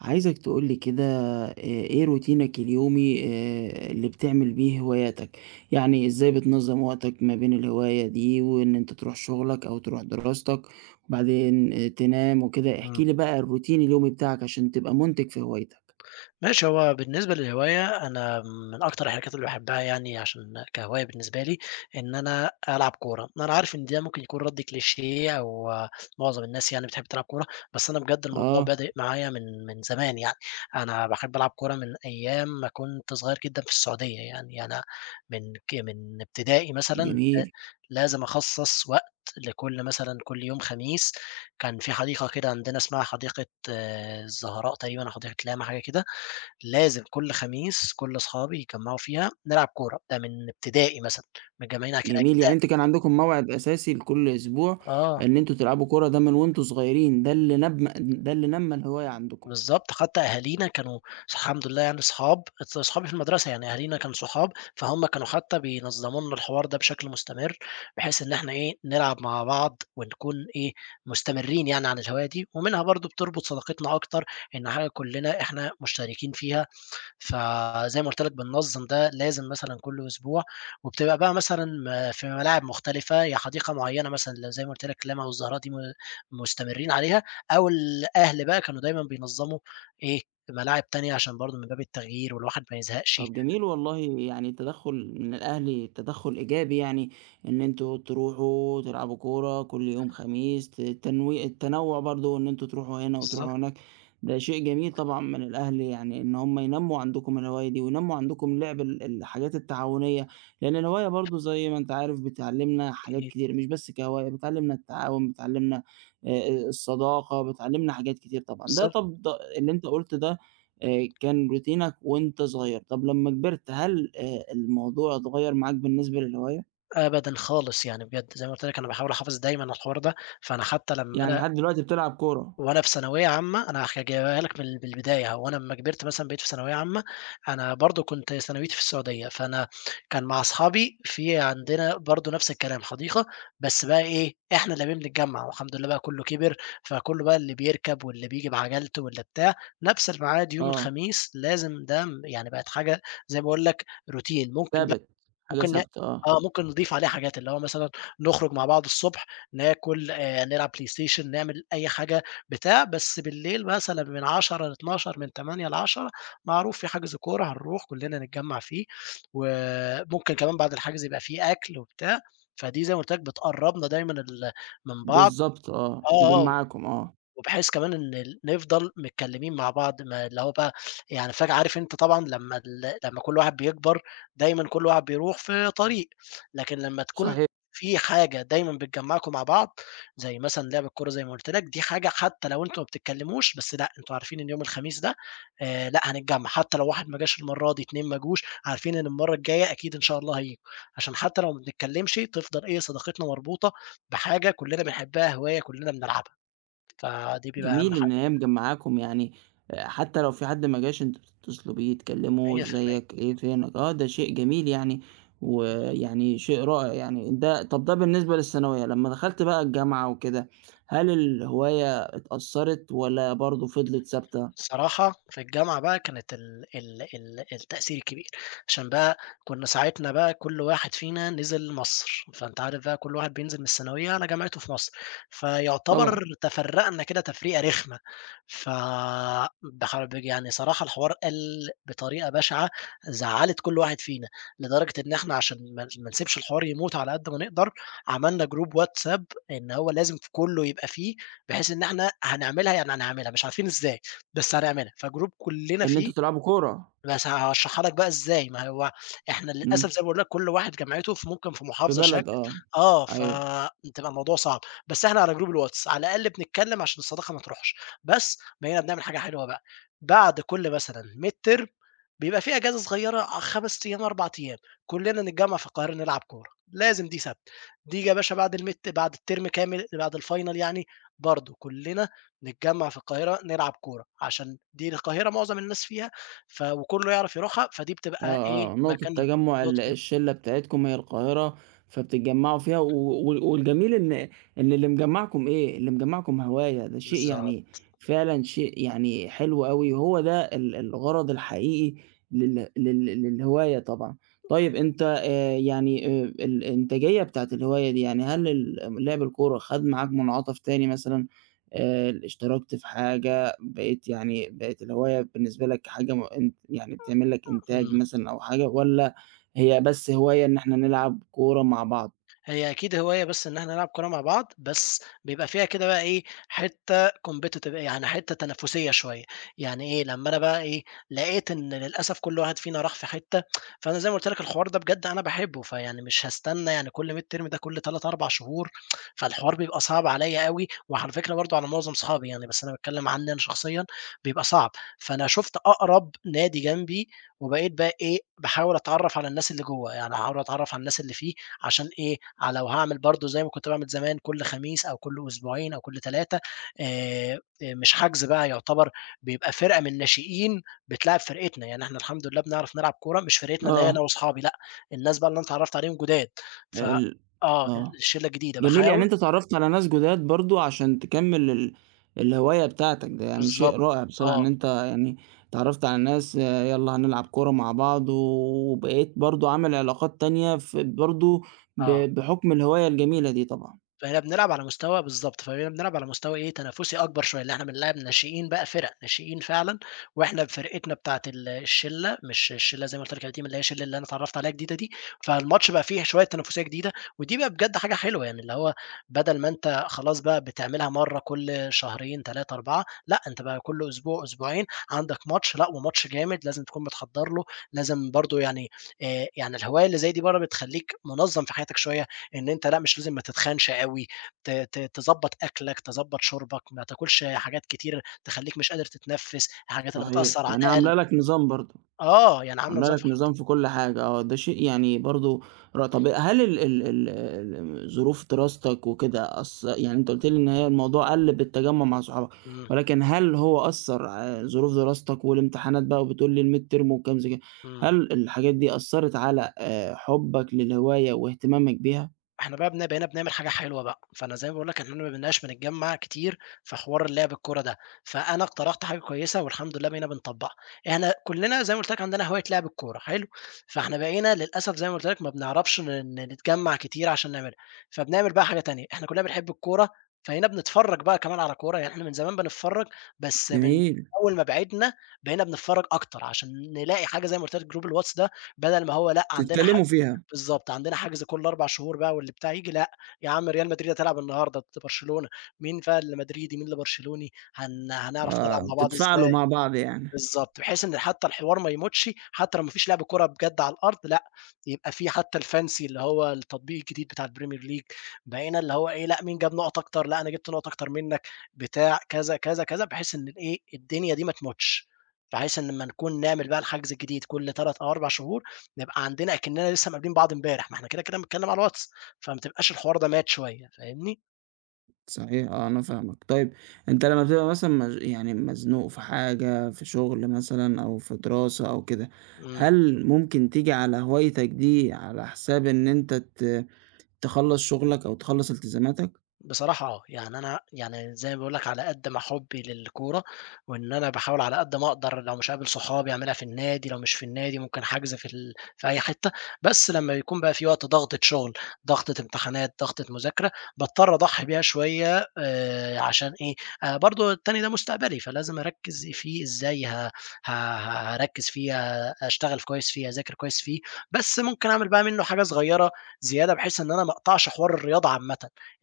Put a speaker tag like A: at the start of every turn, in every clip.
A: عايزك تقولي كده. آه، ايه روتينك اليومي؟ آه، اللي بتعمل بيه هواياتك، يعني ازاي بتنظم وقتك ما بين الهواية دي وان انت تروح شغلك او تروح دراستك وبعدين آه، تنام وكده.
B: إمم.
A: احكيلي بقى الروتين اليومي بتاعك عشان تبقى منتج في هوايتك.
B: ماشي، هو بالنسبة للهواية أنا من أكتر الحاجات اللي باحبها، يعني عشان كهواية بالنسبة لي، إن أنا ألعب كورة. أنا عارف إن ده ممكن يكون رَد كليشيه، أو معظم الناس يعني بتحب تلعب كورة، بس أنا بجد الموضوع
A: اه،
B: بادئ معايا من زمان يعني. أنا باحب ألعب كورة من أيام ما كنت صغير جدًا في السعودية. يعني أنا من ابتدائي مثلًا لا
A: جميل.
B: لازم أخصّص وقت لكل، مثلًا كل يوم خميس، كان في حديقة كده عندنا اسمها حديقة الزهراء تقريبًا، أو حديقة لاما، حاجة كده. لازم كل خميس كل أصحابي يتجمعوا فيها نلعب كورة. ده من ابتدائي مثلًا، من جمعنا كده
A: جميل،
B: كده
A: يعني انت كان عندكم موعد اساسي لكل اسبوع
B: آه،
A: ان انتوا تلعبوا كرة ده من وانتوا صغيرين، ده اللي نبم ده اللي نمى الهواية عندكم.
B: بالضبط، حتى أهالينا كانوا الحمد لله، يعني صحاب صحابي في المدرسة، يعني أهالينا كانوا صحاب، فهُم كانوا حتى بينظموا لنا الحوار ده بشكل مستمر، بحيث إن إحنا إيه، نلعب مع بعض ونكون إيه، مستمرين يعني على الهواية دي، ومنها برضه بتربط صداقتنا أكتر، إن حاجة كلنا إحنا مشتركين فيها. فزي ما قُلت لك بننظّم ده لازم مثلًا كل أسبوع، وبتبقى بقى مثلًا في ملاعب مختلفة، يا حديقة معيّنة مثلًا زي ما قُلت لك اللاما والزهراء دي مستمرين عليها، أو الأهل بقى كانوا دايمًا بينظّموا إيه، ملاعب تانية عشان برضه من باب التغيير، والواحد ما يزهقش.
A: طب جميل والله، يعني تدخُّل من الأهل تدخُّل إيجابي، يعني إن أنتم تروحوا تلعبوا كورة كل يوم خميس، تنوي التنوُّع برضه إن أنتم تروحوا هنا
B: بالضبط.
A: وتروحوا هناك، ده شيء جميل طبعًا من الأهل، يعني إن هم ينمّوا عندكم الهواية دي وينمّوا عندكم لعب الحاجات التعاونية، لإن الهواية برضه زي ما أنت عارف بتعلّمنا حاجات
B: أكيد.
A: كتير مش بس كهواية، بتعلّمنا التعاون، بتعلّمنا الصداقة، بتعلّمنا حاجات كتير طبعًا، ده
B: بالضبط.
A: طب ده اللي أنت قُلته، ده كان روتينك وأنت صغير. طب لمّا كبرت هل الموضوع اتغيّر معاك بالنسبة للهواية؟
B: أبدًا خالص، يعني بجد، زي ما قُلت لك أنا باحاول أحافظ دايمًا على الحوار ده. فأنا حتى لمّا
A: يعني
B: أنا
A: لحد دلوقتي بتلعب كورة،
B: وأنا في ثانوية عامة، أنا جايبها لك من البداية. هو أنا أمّا كبرت مثلًا بقيت في ثانوية عامة، أنا برضه كنت ثانويتي في السعودية، فأنا كان مع أصحابي في عندنا برضه نفس الكلام، حديقة، بس بقى إيه، إحنا اللي بنتجمّع، والحمد لله بقى كُلّه كِبِر، فكُلّه بقى اللي بيركب واللي بييجي بعجلته واللي بتاع. نفس الميعاد يوم
A: آه،
B: الخميس لازم، ده يعني بقت حاجة، زي ما باقول لك، روتين. ممكن
A: ثابت، حاجة
B: ممكن ن
A: ثابتة، آه،
B: ممكن نضيف عليه حاجات، اللي هو مثلًا نخرج مع بعض الصبح، ناكل، نلعب بلاي ستيشن، نعمل أي حاجة بتاع. بس بالليل مثلًا من 22:00 ل00:00، من 20:00 ل22:00 معروف في حجز كورة هنروح كلنا نتجمّع فيه، وممكن كمان بعد الحجز يبقى في أكل وبتاع. فدي زي ما قُلت لك بتقرّبنا دايمًا من بعض.
A: بالضبط آه،
B: آه. آه.
A: مجمّعاكم آه،
B: وبحيث كمان إن نفضل متكلمين مع بعض، ما اللي هو بقى يعني فجأة، عارف أنت طبعًا لمّا لمّا كل واحد بيكبر دايمًا كل واحد بيروح في طريق، لكن لمّا تكون
A: صحيح.
B: في حاجة دايمًا بتجمعكم مع بعض، زي مثلًا لعب الكورة زي ما قُلت لك، دي حاجة حتى لو أنتم ما بتتكلموش، بس لأ، أنتم عارفين إن يوم الخميس ده لأ هنتجمع. حتى لو واحد ما جاش المرة دي، 2 ما جوش، عارفين إن المرة الجاية أكيد إن شاء الله هييجوا، عشان حتى لو ما بنتكلمش، تفضل إيه، صداقتنا مربوطة بحاجة كلنا بنحبها، هواية كلنا بنلعبها. فدي بيبقى أهم
A: جميل إن
B: حاجة.
A: هي مجمّعاكم يعني حتى لو في حد ما جاش أنتم بتتصلوا بيه تكلموه
B: 100%.
A: إزيك، إيه فينك، آه ده شيء جميل يعني، ويعني شيء رائع يعني. ده طَب ده بالنسبة للثانوية، لمّا دخلت بقى الجامعة وكده، هل الهواية اتأثّرت والّا برضه فضلت ثابتة؟
B: الصراحة في الجامعة بقى كانت ال التأثير الكبير، عشان بقى كنا ساعتنا بقى كل واحد فينا نزل مصر. فأنت عارف بقى كل واحد بينزل من الثانوية على جامعته في مصر،
A: طبعًا.
B: فيعتبر تفرّقنا كده تفريقة رخمة. ف بحرب، يعني صراحة الحوار قَل بطريقة بشعة زعّلت كل واحد فينا، لدرجة إن إحنا عشان ما نسيبش الحوار يموت على قد ما نقدر، عملنا جروب واتساب، إن هو لازم كُلّه يبقى فيه، بحيث إن إحنا هنعملها، يعني هنعملها مش عارفين إزاي، بس هنعملها، فجروب كلّنا
A: إن
B: فيه.
A: أنتم تلعبوا كورة،
B: بس هاشرحها لك بقى إزاي. ما هو إحنا للأسف
A: إمم،
B: زي ما باقول لك كل واحد جامعته في ممكن في
A: في
B: محافظة
A: بلد
B: شكل.
A: آه،
B: آه،
A: أيوه.
B: فبتبقى الموضوع صعب، بس إحنا على جروب الواتس على الأقل بنتكلم عشان الصداقة ما تروحش. بس بقينا بنعمل حاجة حلوة بقى، بعد كل مثلًا midterm بيبقى في أجازة صغيرة 5 أيام، 4 أيام، كلنا نتجمّع في القاهرة نلعب كورة، لازم دي ثابتة. دي يا باشا بعد الmid بعد الترم كامل بعد الفاينل يعني، برضه كلنا نتجمّع في القاهرة نلعب كورة، عشان دي القاهرة معظم الناس فيها وكلّه يعرف يروحها، فدي بتبقى
A: آه،
B: إيه،
A: آه، نقطة
B: مكان
A: تجمُّع
B: للنُطق.
A: الشِلّة بتاعتكم هي القاهرة، فبتتجمّعوا فيها و والجميل إن اللي مجمّعكم إيه، اللي مجمّعكم هواية، ده شيء يعني
B: بالضبط.
A: فعلًا شيء يعني حلو أوي، وهو ده الغرض الحقيقي لل لل للهواية طبعًا. طيب أنت يعني الإنتاجية بتاعة الهواية دي، يعني هل لعب الكورة خَد معاك منعطف تاني مثلًا، اشتركت في حاجة، بقيت يعني بقت الهواية بالنسبة لك حاجة م أنت يعني بتعمل لك إنتاج
B: إمم.
A: مثلًا أو حاجة والّا هي بس هواية إن إحنا نلعب كورة مع بعض؟
B: هي أكيد هواية بس إن إحنا نلعب كورة مع بعض، بس بيبقى فيها كده بقى إيه، حتّة competitive، يعني حتّة تنافسية شوية. يعني إيه، لمّا أنا بقى إيه، لقيت إن للأسف كل واحد فينا راح في حتّة، فأنا زي ما قُلت لك الحوار ده بجد أنا باحبه، فيعني مش هاستنى، يعني كل midterm ده كل 3، 4 شهور، فالحوار بيبقى صعب عليّا أوي، وعلى فكرة برضه على معظم صحابي يعني، بس أنا باتكلّم عني أنا شخصيًا، بيبقى صعب. فأنا شُفت أقرب نادي جنبي، وبقيت بقى إيه، باحاول أتعرّف على الناس اللي جوّه، يعني أحاول أتعرّف على الناس اللي فيه، عشان إيه، لو هاعمل برضه زي ما كنت باعمل زمان كل خميس، أو كل أسبوعين، أو كل 3، آآ، مش حجز بقى يعتبر، بيبقى فرقة من الناشئين بتلاعب فرقتنا، يعني إحنا الحمد لله بنعرف نلعب كورة، مش فرقتنا اللي هي أنا
A: آه.
B: وأصحابي لأ، الناس بقى اللي أنا اتعرّفت عليهم جداد. ف
A: ال
B: آه،
A: آه.
B: الشلة الجديدة
A: جميل، يعني
B: باحاول.
A: أنت اتعرّفت على ناس جداد برضه عشان تكمّل الهواية بتاعتك، ده يعني شيء
B: بالضبط.
A: رائع بصراحة،
B: آه.
A: إن أنت يعني اتعرّفت على ناس يالّا هنلعب كورة مع بعض وبقيت برضه عامل علاقات تانية ف برضه
B: آه.
A: بحُكم الهواية الجميلة دي طبعًا.
B: فإحنا بنلعب على مستوى بالضبط، فبقينا بنلعب على مستوى إيه، تنافسي أكبر شوية، لإن إحنا بنلاعب ناشئين بقى فِرَق، ناشئين فعلًا، وإحنا فرقتنا بتاعة الشِلّة، مش الشِلّة زي ما قُلت لك القديمة، اللي هي الشِلّة اللي أنا اتعرّفت عليها جديدة دي، فالماتش بقى فيه شوية تنافسية جديدة. ودي بقى بجد حاجة حلوة، يعني اللي هو بدل ما أنت خلاص بقى بتعملها مرّة كل شهرين، 3، 4، لأ، أنت بقى كل أسبوع، أسبوعين عندك ماتش، لأ وماتش جامد لازم تكون متحضّر له. لازم برضه يعني يعني الهواية اللي زي دي برّه بتخلّيك منظّم في حياتك شوية، إن أنت لأ، مش لازم ما تتخنش أوي، ت ت تضبّط أكلك، تضبّط شُربك، ما تاكلش حاجات كتير تخلّيك مش قادر تتنفّس، الحاجات اللي
A: صحيح،
B: بتأثّر على
A: يعني
B: القلب.
A: عاملة لك نظام برضه.
B: آه، يعني عاملة
A: عاملة
B: نظام في.
A: لك نظام في كل حاجة، آه، ده شيء يعني برضه. ر طب هل ال ظروف دراستك وكده أث، يعني أنت قُلت لي إن هي الموضوع قَل بالتجمُّع مع صحابك،
B: امم.
A: ولكن هل هو أثّر ع ظروف دراستك والامتحانات بقى، وبتقول لي الmid term وكام زي كده،
B: امم.
A: هل الحاجات دي أثّرت على حُبّك للهواية واهتمامك بيها؟
B: إحنا بقى بقينا بنعمل حاجة حلوة بقى. فأنا زي ما باقول لك إحنا ما بقيناش بنتجمّع كتير في حوار اللعب الكورة ده، فأنا اقترحت حاجة كويسة والحمد لله بقينا بنطبّقها. إحنا كلّنا زي ما قُلت لك عندنا هواية لعب الكورة حلو، فإحنا بقينا للأسف زي ما قُلت لك ما بنعرفش ن ن نتجمّع كتير عشان نعملها. فبنعمل بقى حاجة تانية. إحنا كلّنا بنحب الكورة، فهنا بنتفرّج بقى كمان على كورة. يعني إحنا من زمان بنتفرّج، بس من
A: جميل،
B: أول ما بعدنا بقينا بنتفرّج أكتر، عشان نلاقي حاجة زي ما قُلت لك جروب الواتس ده، بدل ما هو لأ. إمم. عندنا حاجة.
A: بتتكلموا فيها،
B: بالضبط. عندنا حجز كل 4 شهور بقى، واللي بتاع ييجي لأ، يا عم ريال مدريد هتلعب النهارده ضد برشلونة، مين بقى اللي مدريدي مين اللي برشلوني، هنعرف نلعب
A: آه،
B: مع بعض
A: بتتفاعلوا
B: إزاي.
A: مع بعض يعني.
B: بالضبط. بحيث إن حتى الحوار ما يموتش، حتى لو ما فيش لعب كورة بجد على الأرض، لأ يبقى في حتى الfancy اللي هو التطبيق الجديد بتاع الPremier League، بقينا اللي هو إيه، لأ مين جاب نُقط أكتر، لأ أنا جِبت نُقط أكتر منك، بتاع كذا، كذا، كذا، بحيث إن الإيه، الدنيا دي ما تموتش، بحيث إن لمّا نكون نعمل بقى الحجز الجديد كل 3 أو 4 شهور، نبقى عندنا أكننا لسه مقابلين بعض امبارح، ما إحنا كده، كده بنتكلم على الواتس، فما تبقاش الحوار ده مات شوية، فاهمني؟
A: صحيح آه، أنا فاهمك. طيب أنت لمّا بتبقى مثلًا مز يعني مزنوق في حاجة، في شغل مثلًا أو في دراسة أو كده،
B: إمم.
A: هل ممكن تيجي على هوايتك دي على حساب إن أنت تخلّص شغلك أو تخلّص التزاماتك؟
B: بصراحة آه، يعني أنا يعني زي ما باقول لك على قد ما حُبّي للكورة، وإن أنا باحاول على قد ما أقدر لو مش هاقابل صحابي أعملها في النادي، لو مش في النادي ممكن حجز في في أي حتة، بس لمّا بيكون بقى في وقت ضغطة شغل، ضغطة امتحانات، ضغطة مذاكرة، باضطر أضحّي بيها شوية، عشان إيه، برضه التاني ده مستقبلي، فلازم أركّز فيه إزاي ه ه هاركّز فيه، آه، أشتغل كويس فيه، أذاكر كويس فيه، بس ممكن أعمل بقى منّه حاجة صغيّرة زيادة، بحيث إن أنا ما أقطعش حوار الرياضة عامةً.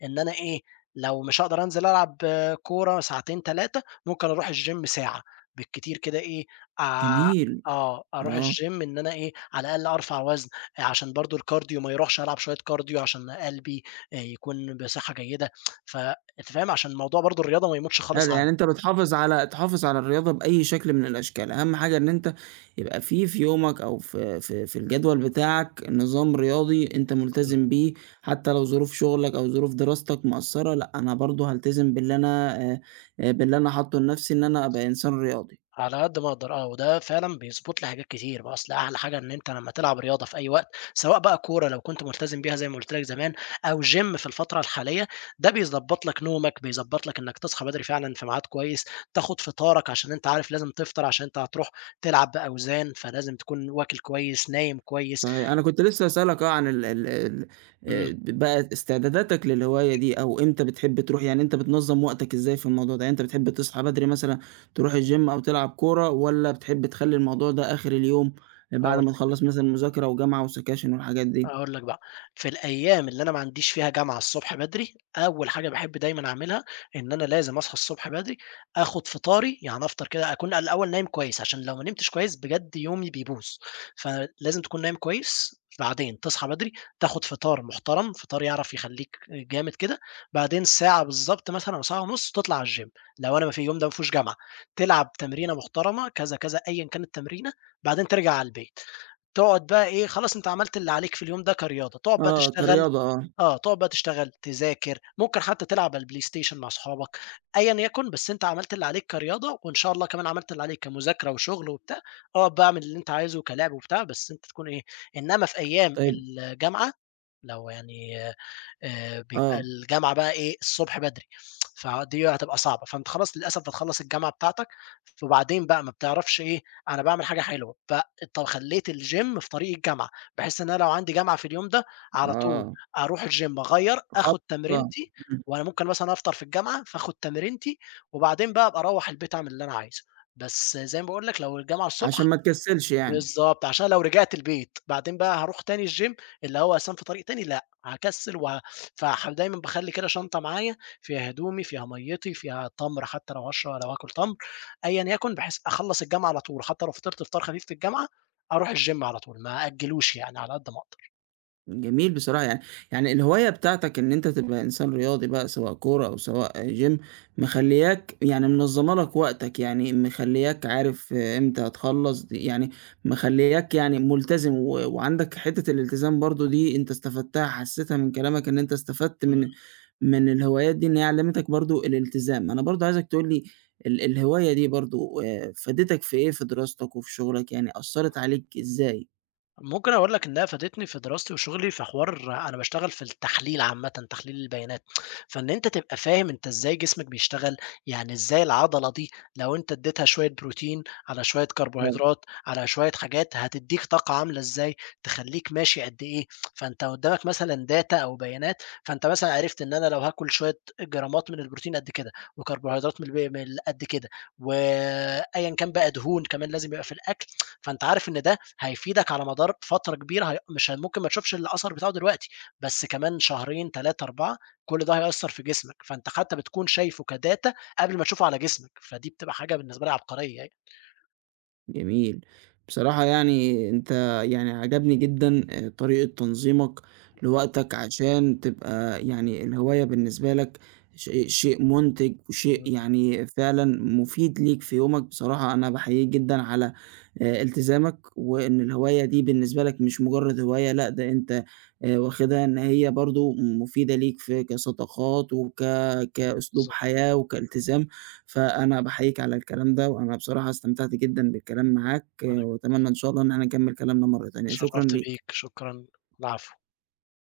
B: إن أنا إيه، لو مش هاقدر أنزل ألعب كورة ساعتين، 3 ممكن أروح الgym ساعة بالكتير كده إيه، آآ
A: جميل،
B: آه، أروح الgym
A: آه.
B: إن أنا إيه، على الأقل أرفع وزن، آه، عشان برضه الكارديو ما يروحش، ألعب شوية كارديو عشان قلبي يكون بصحة جيدة. ف أنت فاهم؟ عشان موضوع برضه الرياضة ما يموتش
A: حلو،
B: خالص عندي.
A: يعني أنت بتحافظ على تحافظ على الرياضة بأي شكل من الأشكال، أهم حاجة إن أنت يبقى في في يومك أو في في في الجدول بتاعك نظام رياضي أنت
B: إمم.
A: ملتزم بيه، حتى لو ظروف شغلك أو ظروف دراستك مأثّرة، لأ أنا برضه هالتزم باللي أنا باللي أنا حاطّه لنفْسي إن أنا أبقى إنسان رياضي.
B: على قد ما أقدر آه، وده فعلًا بيضبط لي حاجات كتير بقى. أصل أحلى حاجة إن أنت لمّا تلعب رياضة في أي وقت، سواء بقى كورة لو كنت ملتزم بيها زي ما قُلت لك زمان، أو gym في الفترة الحالية، ده بيضبط لك نومك، بيضبط لك إنك تصحى بدري فعلًا في ميعاد كويس، تاخد فطارك عشان أنت عارف لازم تفطر عشان أنت هتروح تلعب بأوزان، فلازم تكون واكل كويس، نايم كويس.
A: صحيح. أنا كنت لسه هاسألك آه عن ال ال ال
B: إمم.
A: ب بقى استعداداتك للهواية دي أو إمتى بتحب تروح، يعني أنت بتنظّم وقتك إزاي في الموضوع ده؟ يعني أنت بتحب تصحى بدري مثلًا تروح الgym أو تلعب كورة والّا بتحب تخلّي الموضوع ده آخر اليوم بعد
B: آه.
A: ما تخلّص مثلًا مذاكرة وجامعة وسكاشن والحاجات دي؟
B: هاقول لك بقى، في الأيام اللي أنا ما عنديش فيها جامعة الصبح بدري، أول حاجة باحب دايمًا أعملها إن أنا لازم أصحى الصبح بدري، آخد فطاري، يعني أفطر كده أكون الأول نايم كويس، عشان لو ما نمتش كويس بجد يومي بيبوظ، فلازم تكون نايم كويس، بعدين تصحى بدري، تاخد فطار محترم، فطار يعرف يخلّيك جامد كده، بعدين ساعة بالضبط مثلًا أو ساعة ونُص تطلع على الgym، لو أنا ما في اليوم ده ما فيهوش جامعة، تلعب تمرينة محترمة كذا، كذا، أيًا كان التمرينة، بعدين ترجع على البيت. تقعد بقى إيه، خلاص أنت عملت اللي عليك في اليوم ده كرياضة، تقعد بقى
A: آه،
B: تشتغل،
A: كرياضة آه.
B: آه، تقعد بقى تشتغل، تذاكر، ممكن حتى تلعب على البلاي ستيشن مع صحابك، أيًا يكن، بس أنت عملت اللي عليك كرياضة، وإن شاء الله كمان عملت اللي عليك كمذاكرة وشغل وبتاع، اقعد بقى اعمل اللي أنت عايزه، كلعب وبتاع، بس أنت تكون إيه، إنما في أيام
A: طيب
B: الجامعة لو يعني، بيبقى
A: آه،
B: الجامعة بقى إيه، الصبح بدري، فدي هتبقى صعبة، فأنت خلاص للأسف هتخلّص الجامعة بتاعتك، وبعدين بقى ما بتعرفش إيه، أنا باعمل حاجة حلوة، خلّيت الgym في طريق الجامعة، بحيث إن أنا لو عندي جامعة في اليوم ده، على طول
A: آه.
B: أروح الgym أغيّر،
A: خالص
B: آخد
A: آه.
B: تمرينتي،
A: إمم.
B: وأنا ممكن مثلًا أفطر في الجامعة، فآخد تمرينتي، وبعدين بقى أبقى أروّح البيت أعمل اللي أنا عايزه، بس زي ما باقول لك لو الجامعة
A: عشان
B: الصبح.
A: ما تكسّلش يعني.
B: بالضبط، عشان لو رجعت البيت بعدين بقى هاروح تاني الgym اللي هو أساسًا في طريق تاني، لأ، هاكسّل دايمًا باخلّي كده شنطة معايا فيها هدومي، فيها مَيّتي، فيها تمر حتى لو لو هاكل تمر أيًا يكن، بحيث أخلّص الجامعة على طول، حتى لو فطرت فطار خفيف في الجامعة، أروح الgym على طول، ما أأجّلوش يعني على قد ما أقدر.
A: جميل بصراحة يعني، يعني الهواية بتاعتك إن أنت تبقى إنسان رياضي بقى سواء كورة أو سواء جيم، مخلياك يعني منظمة لك وقتك، يعني مخلياك عارف آه، إمتى هتخلص دي يعني، مخلياك يعني ملتزم و... وعندك حتة الالتزام برضو دي أنت استفدتها حسيتها من كلامك إن أنت استفدت
B: إمم.
A: من من الهوايات دي إن هي علمتك برضو الالتزام. أنا برضو عايزك تقولي ال... الهواية دي برضو آه، فادتك في إيه، في دراستك وفي شغلك، يعني أثرت عليك إزاي؟
B: ممكن أقول لك إنها فادتني في دراستي وشغلي في حوار، أنا باشتغل في التحليل عامةً، تحليل البيانات. فإن أنت تبقى فاهم أنت إزاي جسمك بيشتغل، يعني إزاي العضلة دي لو أنت اديتها شوية بروتين، على شوية كربوهيدرات، على شوية حاجات هتديك طاقة عاملة إزاي، تخلّيك ماشي قد إيه، فأنت قدامك مثلًا data أو بيانات، فأنت مثلًا عرفت إن أنا لو هاكل شوية جرامات من البروتين قد كده، وكربوهيدرات من ال قد كده، وأيًا كان بقى دهون كمان لازم يبقى في الأكل، فأنت عارف إن ده هيفيدك على مدار فترة كبيرة، هي مش ممكن ما تشوفش الأثر بتاعه دلوقتي، بس كمان شهرين، 3، 4 كل ده هيأثّر في جسمك، فأنت حتى بتكون شايفه كdata قبل ما تشوفه على جسمك، فدي بتبقى حاجة بالنسبة لي عبقرية يعني.
A: جميل. بصراحة يعني أنت، يعني عجبني جدًا طريقة تنظيمك لوقتك عشان تبقى يعني الهواية بالنسبة لك ش شيء مُنتِج
B: إمم.
A: وشيء يعني فعلًا مفيد ليك في يومك، بصراحة أنا باحييك جدًا على التزامك، وإن الهواية دي بالنسبة لك مش مجرد هواية، لأ ده أنت واخدها إن هي برضه مفيدة ليك في كصداقات وك كأسلوب
B: بالضبط.
A: حياة وكالتزام. فأنا باحييك على الكلام ده، وأنا بصراحة استمتعت جدًا بالكلام معاك،
B: أنا
A: وأتمنى إن شاء الله إن إحنا نكمّل كلامنا مرّة تانية، شكرًا
B: اتشرّفت بيك،
A: ليك.
B: شكرًا، العفو.